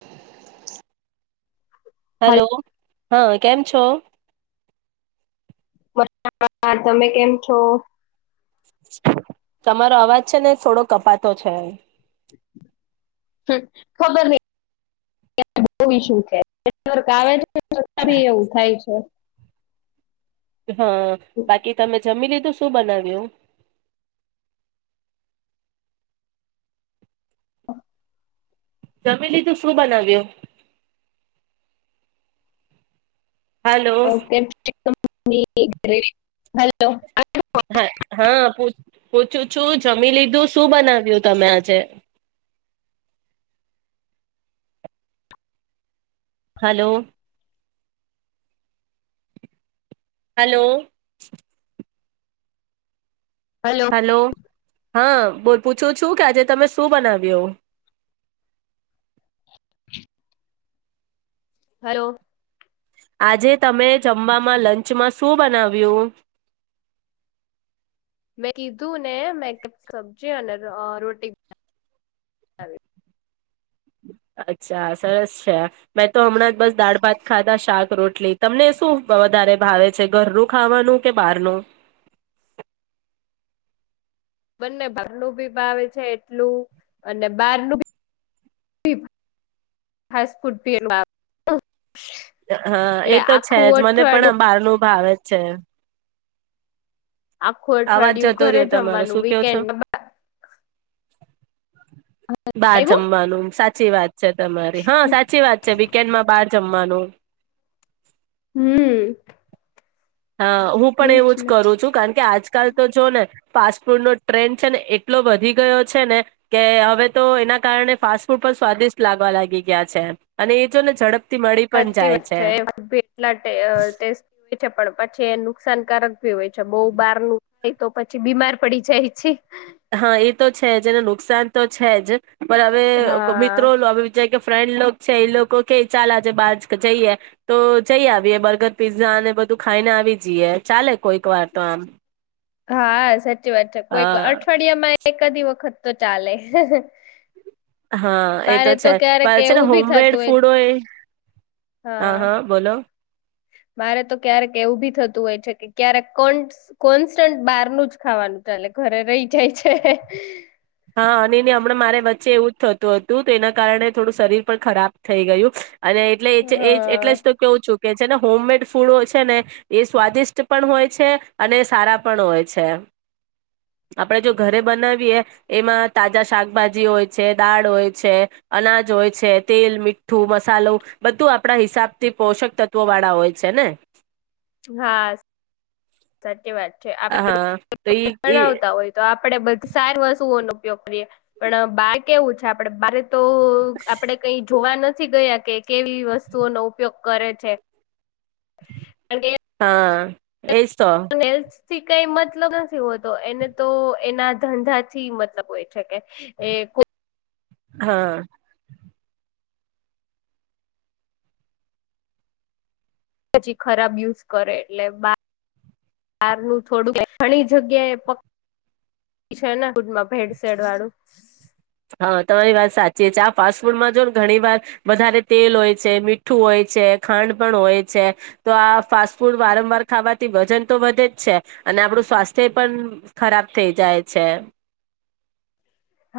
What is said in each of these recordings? [unintelligible] [unintelligible] Hello. હા, કેમ છો? હાલો તમે કેમ છો? તમારો અવાજ છે ને થોડો કપાતો છે. ખબર નહીં શું છે આવે. [unintelligible] છતા બી એવું થાય છે. હા, બાકી તમે જમી લીધું. તો શું બનાવ્યું? જમી લીધું શું બનાવ્યો? હાલો ઓકે. હ [unintelligible] હા હા, પૂછું છું. જમી લીધું? શું બનાવ્યું તમે આજે? Hello. Hello. Hello hello hello હા બોલ પૂછું છું ક્યાં તમે શું બનાવ્યો હલો. આજે તમે જમવામાં લંચમાં શું બનાવ્યું. મેં કીધું ને મેં એક સબ્જી અને રોટી બનાવી. અચ્છા સરસ છે મેં તો હમણાં જ બસ દાળ ભાત ખાધા શાક રોટલી તમને શું વધારે ભાવે છે ઘરનું ખાવાનું કે બહારનું. બંને બારનું ભી ભાવ છે એટલું અને બારનું ફાસ ફૂડ પી આવે. હા એ તો છે જ મને અઠવાડિયું પણ બહાર ન ભાવે છે. આખું અવાજ અઠવાડિયું જતો ઘરે રહ્યો તમારો જમવાનું શું કેવો છો વીકેન્ડ બાર જમવાનું સાચી વાત છે તમારી હા સાચી વાત છે વીકેન્ડમાં બાર જમવાનું. હમ. હા હું પણ એજ એવું જ ને કરું છું કારણ કે આજ આજકાલ તો જો ને ફાસ્ટ ફૂડ નો ટ્રેન્ડ છે ને એટલો વધી ગયો છે ને કે હવે તો એના કારણે ફાસ્ટ ફૂડ પણ સ્વાદિષ્ટ લાગવા લાગી ગયા છે અને એ જો ને ઝડપ સાચી વાત છે ટલાટે છે પણ પછી નુકસાનકારક હોય છે બહુ બાર નું તો પછી બીમાર પડી જાય છે. હા એ તો છે જ એને નુકસાન તો છે જ. પણ હવે મિત્રો હા. આવી વિચાર ફ્રેન્ડ લો છે એ લોકો કે ચાલ આજે બાર જઈએ તો જઈ આવીએ બર્ગર પીઝા અને બધું ખાઈને આવી જઈએ ચાલે કોઈક વાર તો આમ. હા સચી વાત છે અ કોઈ કોઈ અઠવાડયમાં કદી વખત તો ચાલે. હા એ તો મારે છે ક્યારેક પણ છે ને એવું હોમ ભી મેડ થતું ફૂડ હોય હા હા બોલો. મારે તો ક્યારેક એવું ભી થતું હોય છે કે ક્યારેક કો કોન્સ્ટન્ટ બહારનું જ ખાવાનું ચાલે ઘરે રહી જાય છે. હા અને એને હમણાં મારે વચ્ચે એવું જ થતું હતું તો એના કારણે થોડું શરીર પણ ખરાબ થઈ ગયું. અને એટલે એ હા એટલે તો કેવું છું. કે છે ને હોમમેડ ફૂડો છે ને એ સ્વાદિષ્ટ પણ હોય છે અને સારા પણ હોય છે આપણેે જો ઘરે બનાવીએ એમાં તાજા શાકભાજી હોય છે દાળ હોય છે અનાજ હોય છે તેલ મીઠું મસાલો બધું આપણા હિસાબ થી પોષક તત્વો વાળા હોય છે ને. હા. સાચી વાત હા તો ઈ ઈ આપતા હોય તો. આપે બધી સારી વસ્તુઓનો ઉપયોગ કરીએ પણ બાર કેવું છે આપડે બ તો આપડે કઈ જોવા નથી નથી ગયા કે કેવી વસ્તુઓનો ઉપયોગ કરે છે. કારણ હા. એજ તો. થી કઈ મતલબ નથી હોતો એને તો એના ધંધાથી મતલબ હોય છે કે એ કો હા. પછી ખરાબ યુઝ કરે એટલે બ બારનું થોડું ઘણી જગ્યા એ છે ફૂમાં ભેડસેેડ વાળું. હા તમારી વાત સાચી છે આ ફાસ્ટ ફૂડમાં જો ઘણી વાર વધારે તેલ હોય છે મીઠું હોય છે ખાંડ પણ હોય છે તો આ ફાસ્ટ ફૂડ વારંવાર ખાવાથી વજન તો વધે જ છે અને આપણું સ્વાસ્થ્ય પણ ખરાબ થઈ જાય છે.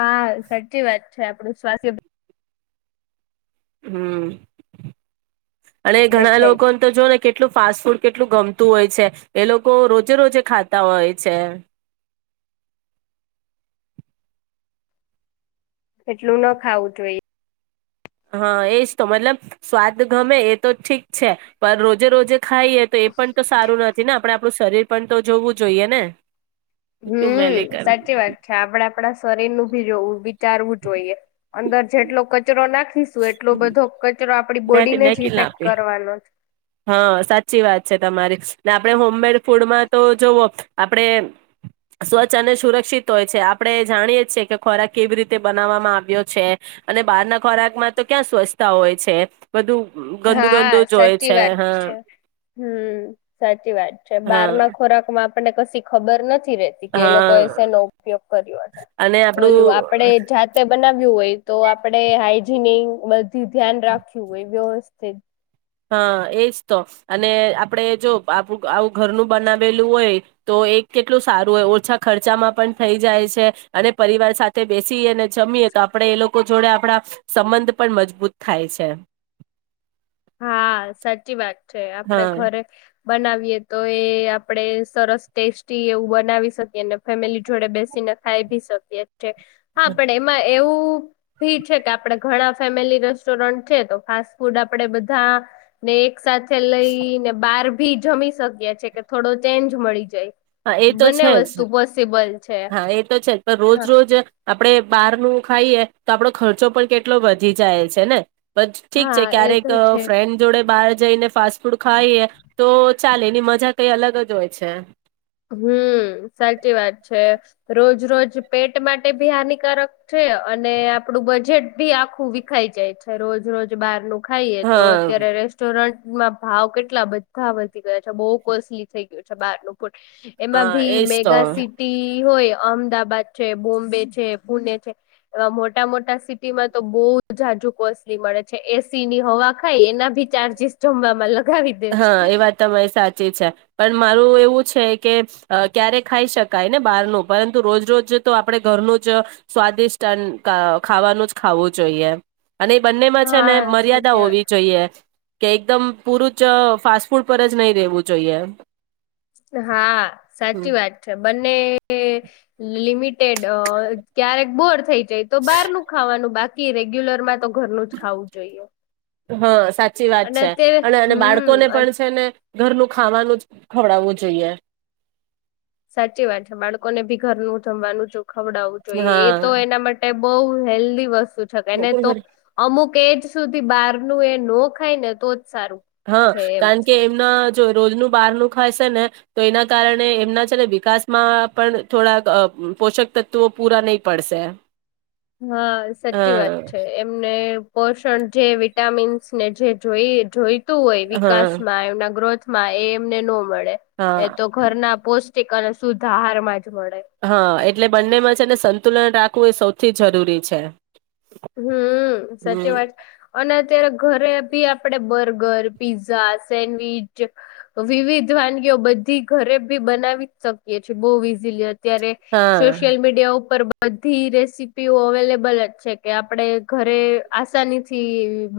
હા સાચી વાત છે આપણું સ્વાસ્થ્ય. હમ. અને ઘણા દેખાય લોકોને તો જો ને કે કેલું ફાસ્ટ ફૂડ કેટલું ગમતું હોય છે એ લોકો રોજે રોજે ખાતા હોય છે. એટલું ન ખાવું જોઈએ. હા એજ તો મતલબ સ્વાદ ગમે એ તો ઠીક છે પણ રોજે રોજે. ખાઈએ તો એ પણ તો સારું નથી ને આપડ આપણું શરીર પણ તો જોવું જોઈએ ને ક્યું મેલી હમ કર સાચી વાત છે આપડા આપણા સરેરનું ભી જોવું વિચારવું જોઈએ અંદર. જેટલો. કચરો નાખીશું એટલો બધો કચરો. આપડી મેં બોડીને જ કિલ ઇફેક્ટ આપી કરવાનો છે. હા સાચી વાત છે તમારી ને આપણે હોમમેડ ફૂડમાં તો જોવો આપડે સ્વચ્છ અને સુરક્ષિત હોય છે આપણે જાણીએ છીએ કે ખોરાક કેવી રીતે બનાવવામાં આવ્યો છે અને બહાર ના ખોરાકમાં તો ક્યાં સ્વચ્છતા હોય છે બધું ગંદુ ગંદુ હા જોય. સાચી વાત છે હમ સાચી વાત છે હા બાર ના ખોરાકમાં આપને કી ખબર નથી. કે એ લોકો હા એનો ઉપયોગ કર્યો અને ઓલું આપડે આપડું જાતે બનાવ્યું હોય. તો આપડે હાઈજીન બધું ધ્યાન રાખ્યું હોય વસ્ છે. હા એજ તો અને આપણે જો આપું આવું ઘરનું બનાવેલું હોય તો એ કેટલું સારું હોય ઓછા ખર્ચામાં પણ થઈ જાય છે અને પરિવાર સાથે બેસીએ અને જમીએ તો આપણે એ લોકો જોડે આપણા સંબંધ પણ મજબૂત થાય છે. હા સાચી વાત. છે આપડ હા ઘરે બનાવીએ તો એ આપડે સરસ ટેસ્ટી એવું બનાવી શકીએ ફેમિલી જોડે બેસીને ખાઈ ભી શકીએ છે હા પણ એમાં એવું. [unintelligible] ભી છે કે આપડે ઘણા ફેમિલી રેસ્ટોરન્ટ છે તો ફાસ્ટ ફૂડ આ પડે બધા ને સાથે લઈ ને બાર ભી જમી શકીએ છે કે થોડો ચેન્જ મળી જાય. હા, એતો બંને છેજ. વસ્તુ પોસિબલ છે હા, એતો છેજ પણ રોજ હા રોજ આપડે બારનું ખાઈએ તો આપડો ખર્ચો પણ કેટલો વધી જાય છેને. બસ ઠીક છે હા એ ક્યારેક તો અ છે ફ્રેન્ડ જોડે બાર જઈને ફાસ્ટ ફૂડ ખાઈએ તો ચાલે એની મજા કઈ અલગ જ હોય છે. હમ્મ, સાચી વાત છે, રોજ રોજ પેટ માટે બી હાનિકારક છે અને આપડું બજેટ બી આખું વિખાઈ જાય છે રોજ રોજ બારનું ખાઈએ તો હા અત્યારે રેસ્ટોરન્ટ માં ભાવ કેટલા બધાં વધી ગયા છે બો કોસ્ટલી થઈ ગયું છે બારનું. હા એમાંબી એજ તો મેગા સિટી હોય અમદાવાદ છે, બોમ્બે છે, પૂણે છે એવા મોટા મોટા સિટીમાં તો બો જાજુ કોસ્ટલી મળે છે. એસીની હવા ખાય એના બી ચાર્જિસ જમવામાં લ હા, એ વાત તમારી સાચી છે. પણ મારું એવું છે કે અ ક્યારે ખાઈ શકાયને બારનું પરંતુ રોજ રોજ તો આપડે ઘરનું જ સ્વાદિષ્ટ ખાવાનું જ ખાવું જોઈએ. અને બંનેમાં છેને હા મર્યાદા સાચી વાત હોવી જોઈએ. કે એકદમ પૂરું જ ફાસ્ટ ફૂડ પર જ નય રહેેવું જોઈએ. હા, સાચી વાત છે. બંને લિમિટેડ અ ક્યારેક બોર થઈ જય તો બારનું ખાવાનું બા કી રેગ્યુલરમાં તો ઘરનું જ ખાવું જોઈએ. હા, સાચ સાચી વાત અને છે, અત્યારે અને અને હમ બાળકોને અન પણ છેને ઘરનું ખાવાનું જ ખવડાવવું જોઈએ. સાચી વાત છે, બાળકોને બી ઘરનું જમવાનું જો ખવડાવું જોઈએ હા એતો એના માટે બોઉ હેલ્દી વસ તુ કેને મોકલ તો ઘર અમુક એજ સુધી બારનું એ નો ખાયને તો સારું હા, છે એમ કારણ કે એમના જો રોજનું બારનું ખાશેને તો એના કારણે એમના છેને વિકાસમાં પણ થોડાક અ પોષક તત્વો પૂરા નય પડશે એમ. હા, સાચી વાત છે એમને પોષણ છે, વિટામીન્સને ને જોઈએ જોઈ હોય હા વિકાસમાં એમનાં ગ્રોથ એ એમને નો મળે. હા એતો ઘરનાં પોષ અને શુદ્ધ આહારમાં. જ મળે હા એટલે બંનેમાં છે ને સ તુલન રાખવું એ સવથી જરૂરી છે. હમ સાચી હમ વાત છે અને અત્યારે ઘરે બી આપડે બર્ગર પીઝઝા સેન્ડવીચ વિવિધ વાનગીઓ બધી ઘરે બી બનાવી જ શકીએ છીએ બહુ ઈઝીલી હતી. અત્યારે હા સોશિયલ મીડિયા ઉપર બધી રેસીપીઓ અવેલેબલ જ છે. કે આપડે ઘરે આસાની થી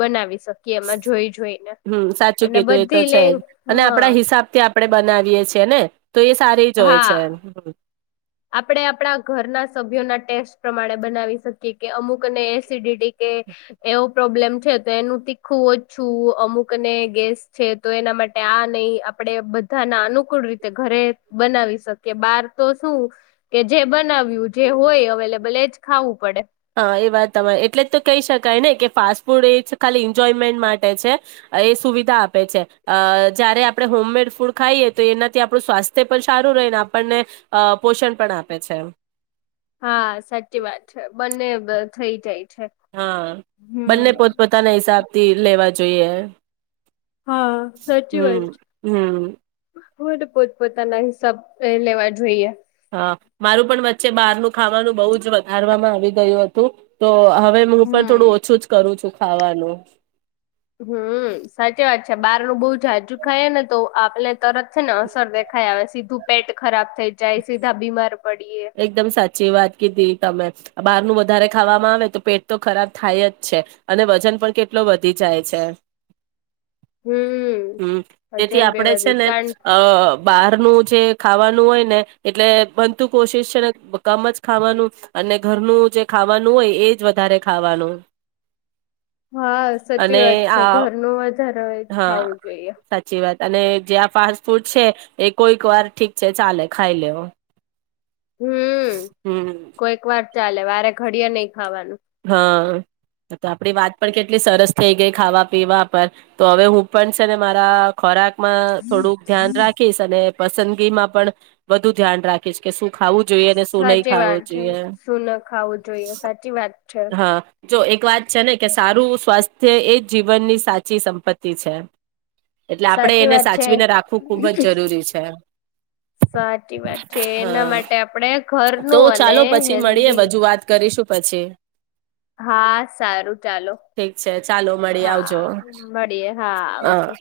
બનાવી શકીએ એમાં જોઈ જોઈને હમ સાચું અને કીધું એ તો બધી છે લે જ અને હા આપણા હિસાબ થી આપડણે બનાવીએ છિએ છે ને. તો એ સારી જ હોય છે. હા આપણે આપણા ઘરના સભ્યોના ટેસ્ટ પ્રમાણે બનાવી શકીએ કે અમુકને એસિડિટી કે એવો પ્રોબ્લેમ છે તો એનું તીખું ઓછું અમુકને ગેસ છે તો એના માટે આ નહી આપણે બધાના અનુકૂળ રીતે ઘરે બનાવી શકીએ બહાર તો શું? કે જે બનાવ્યું જે હોય અવેલેબલ એજ ખાવું પડે હા એ વાત તમારે એટલે જ તો કહી શકાય ને કે ફાસ્ટ ફૂડ એ ખાલી એન્જોયમેન્ટ માટે છે એ સુવિધા આપે છે જારે આપણે હોમમેડ ફૂડ ખાઈએ તો એનાથી આપણું સ્વાસ્થ્ય પણ સારું રહેને આપણને પોષણ પણ આપે છે હા સાચી વાત છે બંને બ થઈ જાય. છે હા બંને હમ પોતપોતાના હિસાબ થી લેવા જોઈએ. હા સાચી વાત હમ છે. હમ પૂર પોતપોતાના હિસાબ લેવા જોઈએ. હા મારું પણ વચ્ચે બહારનું ખાવાનું બહુ જ વધારવામાં આવી ગયું હતું તો હવે હું પણ હમ થોડું ઓછું જ કરું છું. ખાવાનું. હમ સાચી વાત છે બહાર ન બહુ જાાજુ ખાય ને તો આપને તરત છે ને અસર દેખાય આવે સીધું પેટ ખરાબ થઈ જાય સીધા બીમાર પડીએ એકદમ સાચી વાત કીધી તમે. બહારનું વધારે ખાવામાં આવે તો પેટ તો ખરાબ થાય જ છે અને વજન પણ કેટલો વધી જાય છે. હમ તેથી વજન બે આપડે છે વધી ને કારણ અ બાર જે ખાવાનું હોય ને એટલે બનતું. કોશિશ છે ને કામ જ ખાવાનું અને ઘરનું જે ખાવાનું હોય એ જ વધારે ખાવાનું હા સાચી અને વાત છે આ ઘરનું વધારે જ હા ખાવું જોઈએ. સાચી વાત અને જે આ ફાસ્ટ ફૂડ છે એ કોઈક વાર ઠીક છે ચાલે ખાઈ લેવ. હમ હમ કોઈક વાર. ચાલે વારે ઘડી નહી ખાવાનું હા. તો આપડી વાત પણ કેટલી સરસ થઈ ગઈ ખાવા પીવા પર તો હવે હું પણ છે ને મારા ખોરાક માં થોડુંક ધ્યાન રાખીશ અને પસંદગી માં પણ વધુ ધ્યાન રાખીશ કે શું ખાવું જોઈએ અને શું નહી સાચી ખાવું વાત જોઈએ શું ન ખાવું જોઈએ સાચી વાત છે હા. જો એક વાત છે ને કે સારું સ્વાસ્થ એજ જીવનની સાચી સંપત્તિ છે. એટલે આપડે સાચી એને વાત છે સાચવીને રાખવું ખુબ જ જરૂરી છે. સાચી વાત છે એના હા માટે આપણે તો ઘરનું અને ચાલો પછી મળીએ હેલ્ધી વજુ વાત કરીશું પછી હા સારું ચાલો ઠીક છે ચાલો મળી હા આવજો મળીએ હા હ આવજો.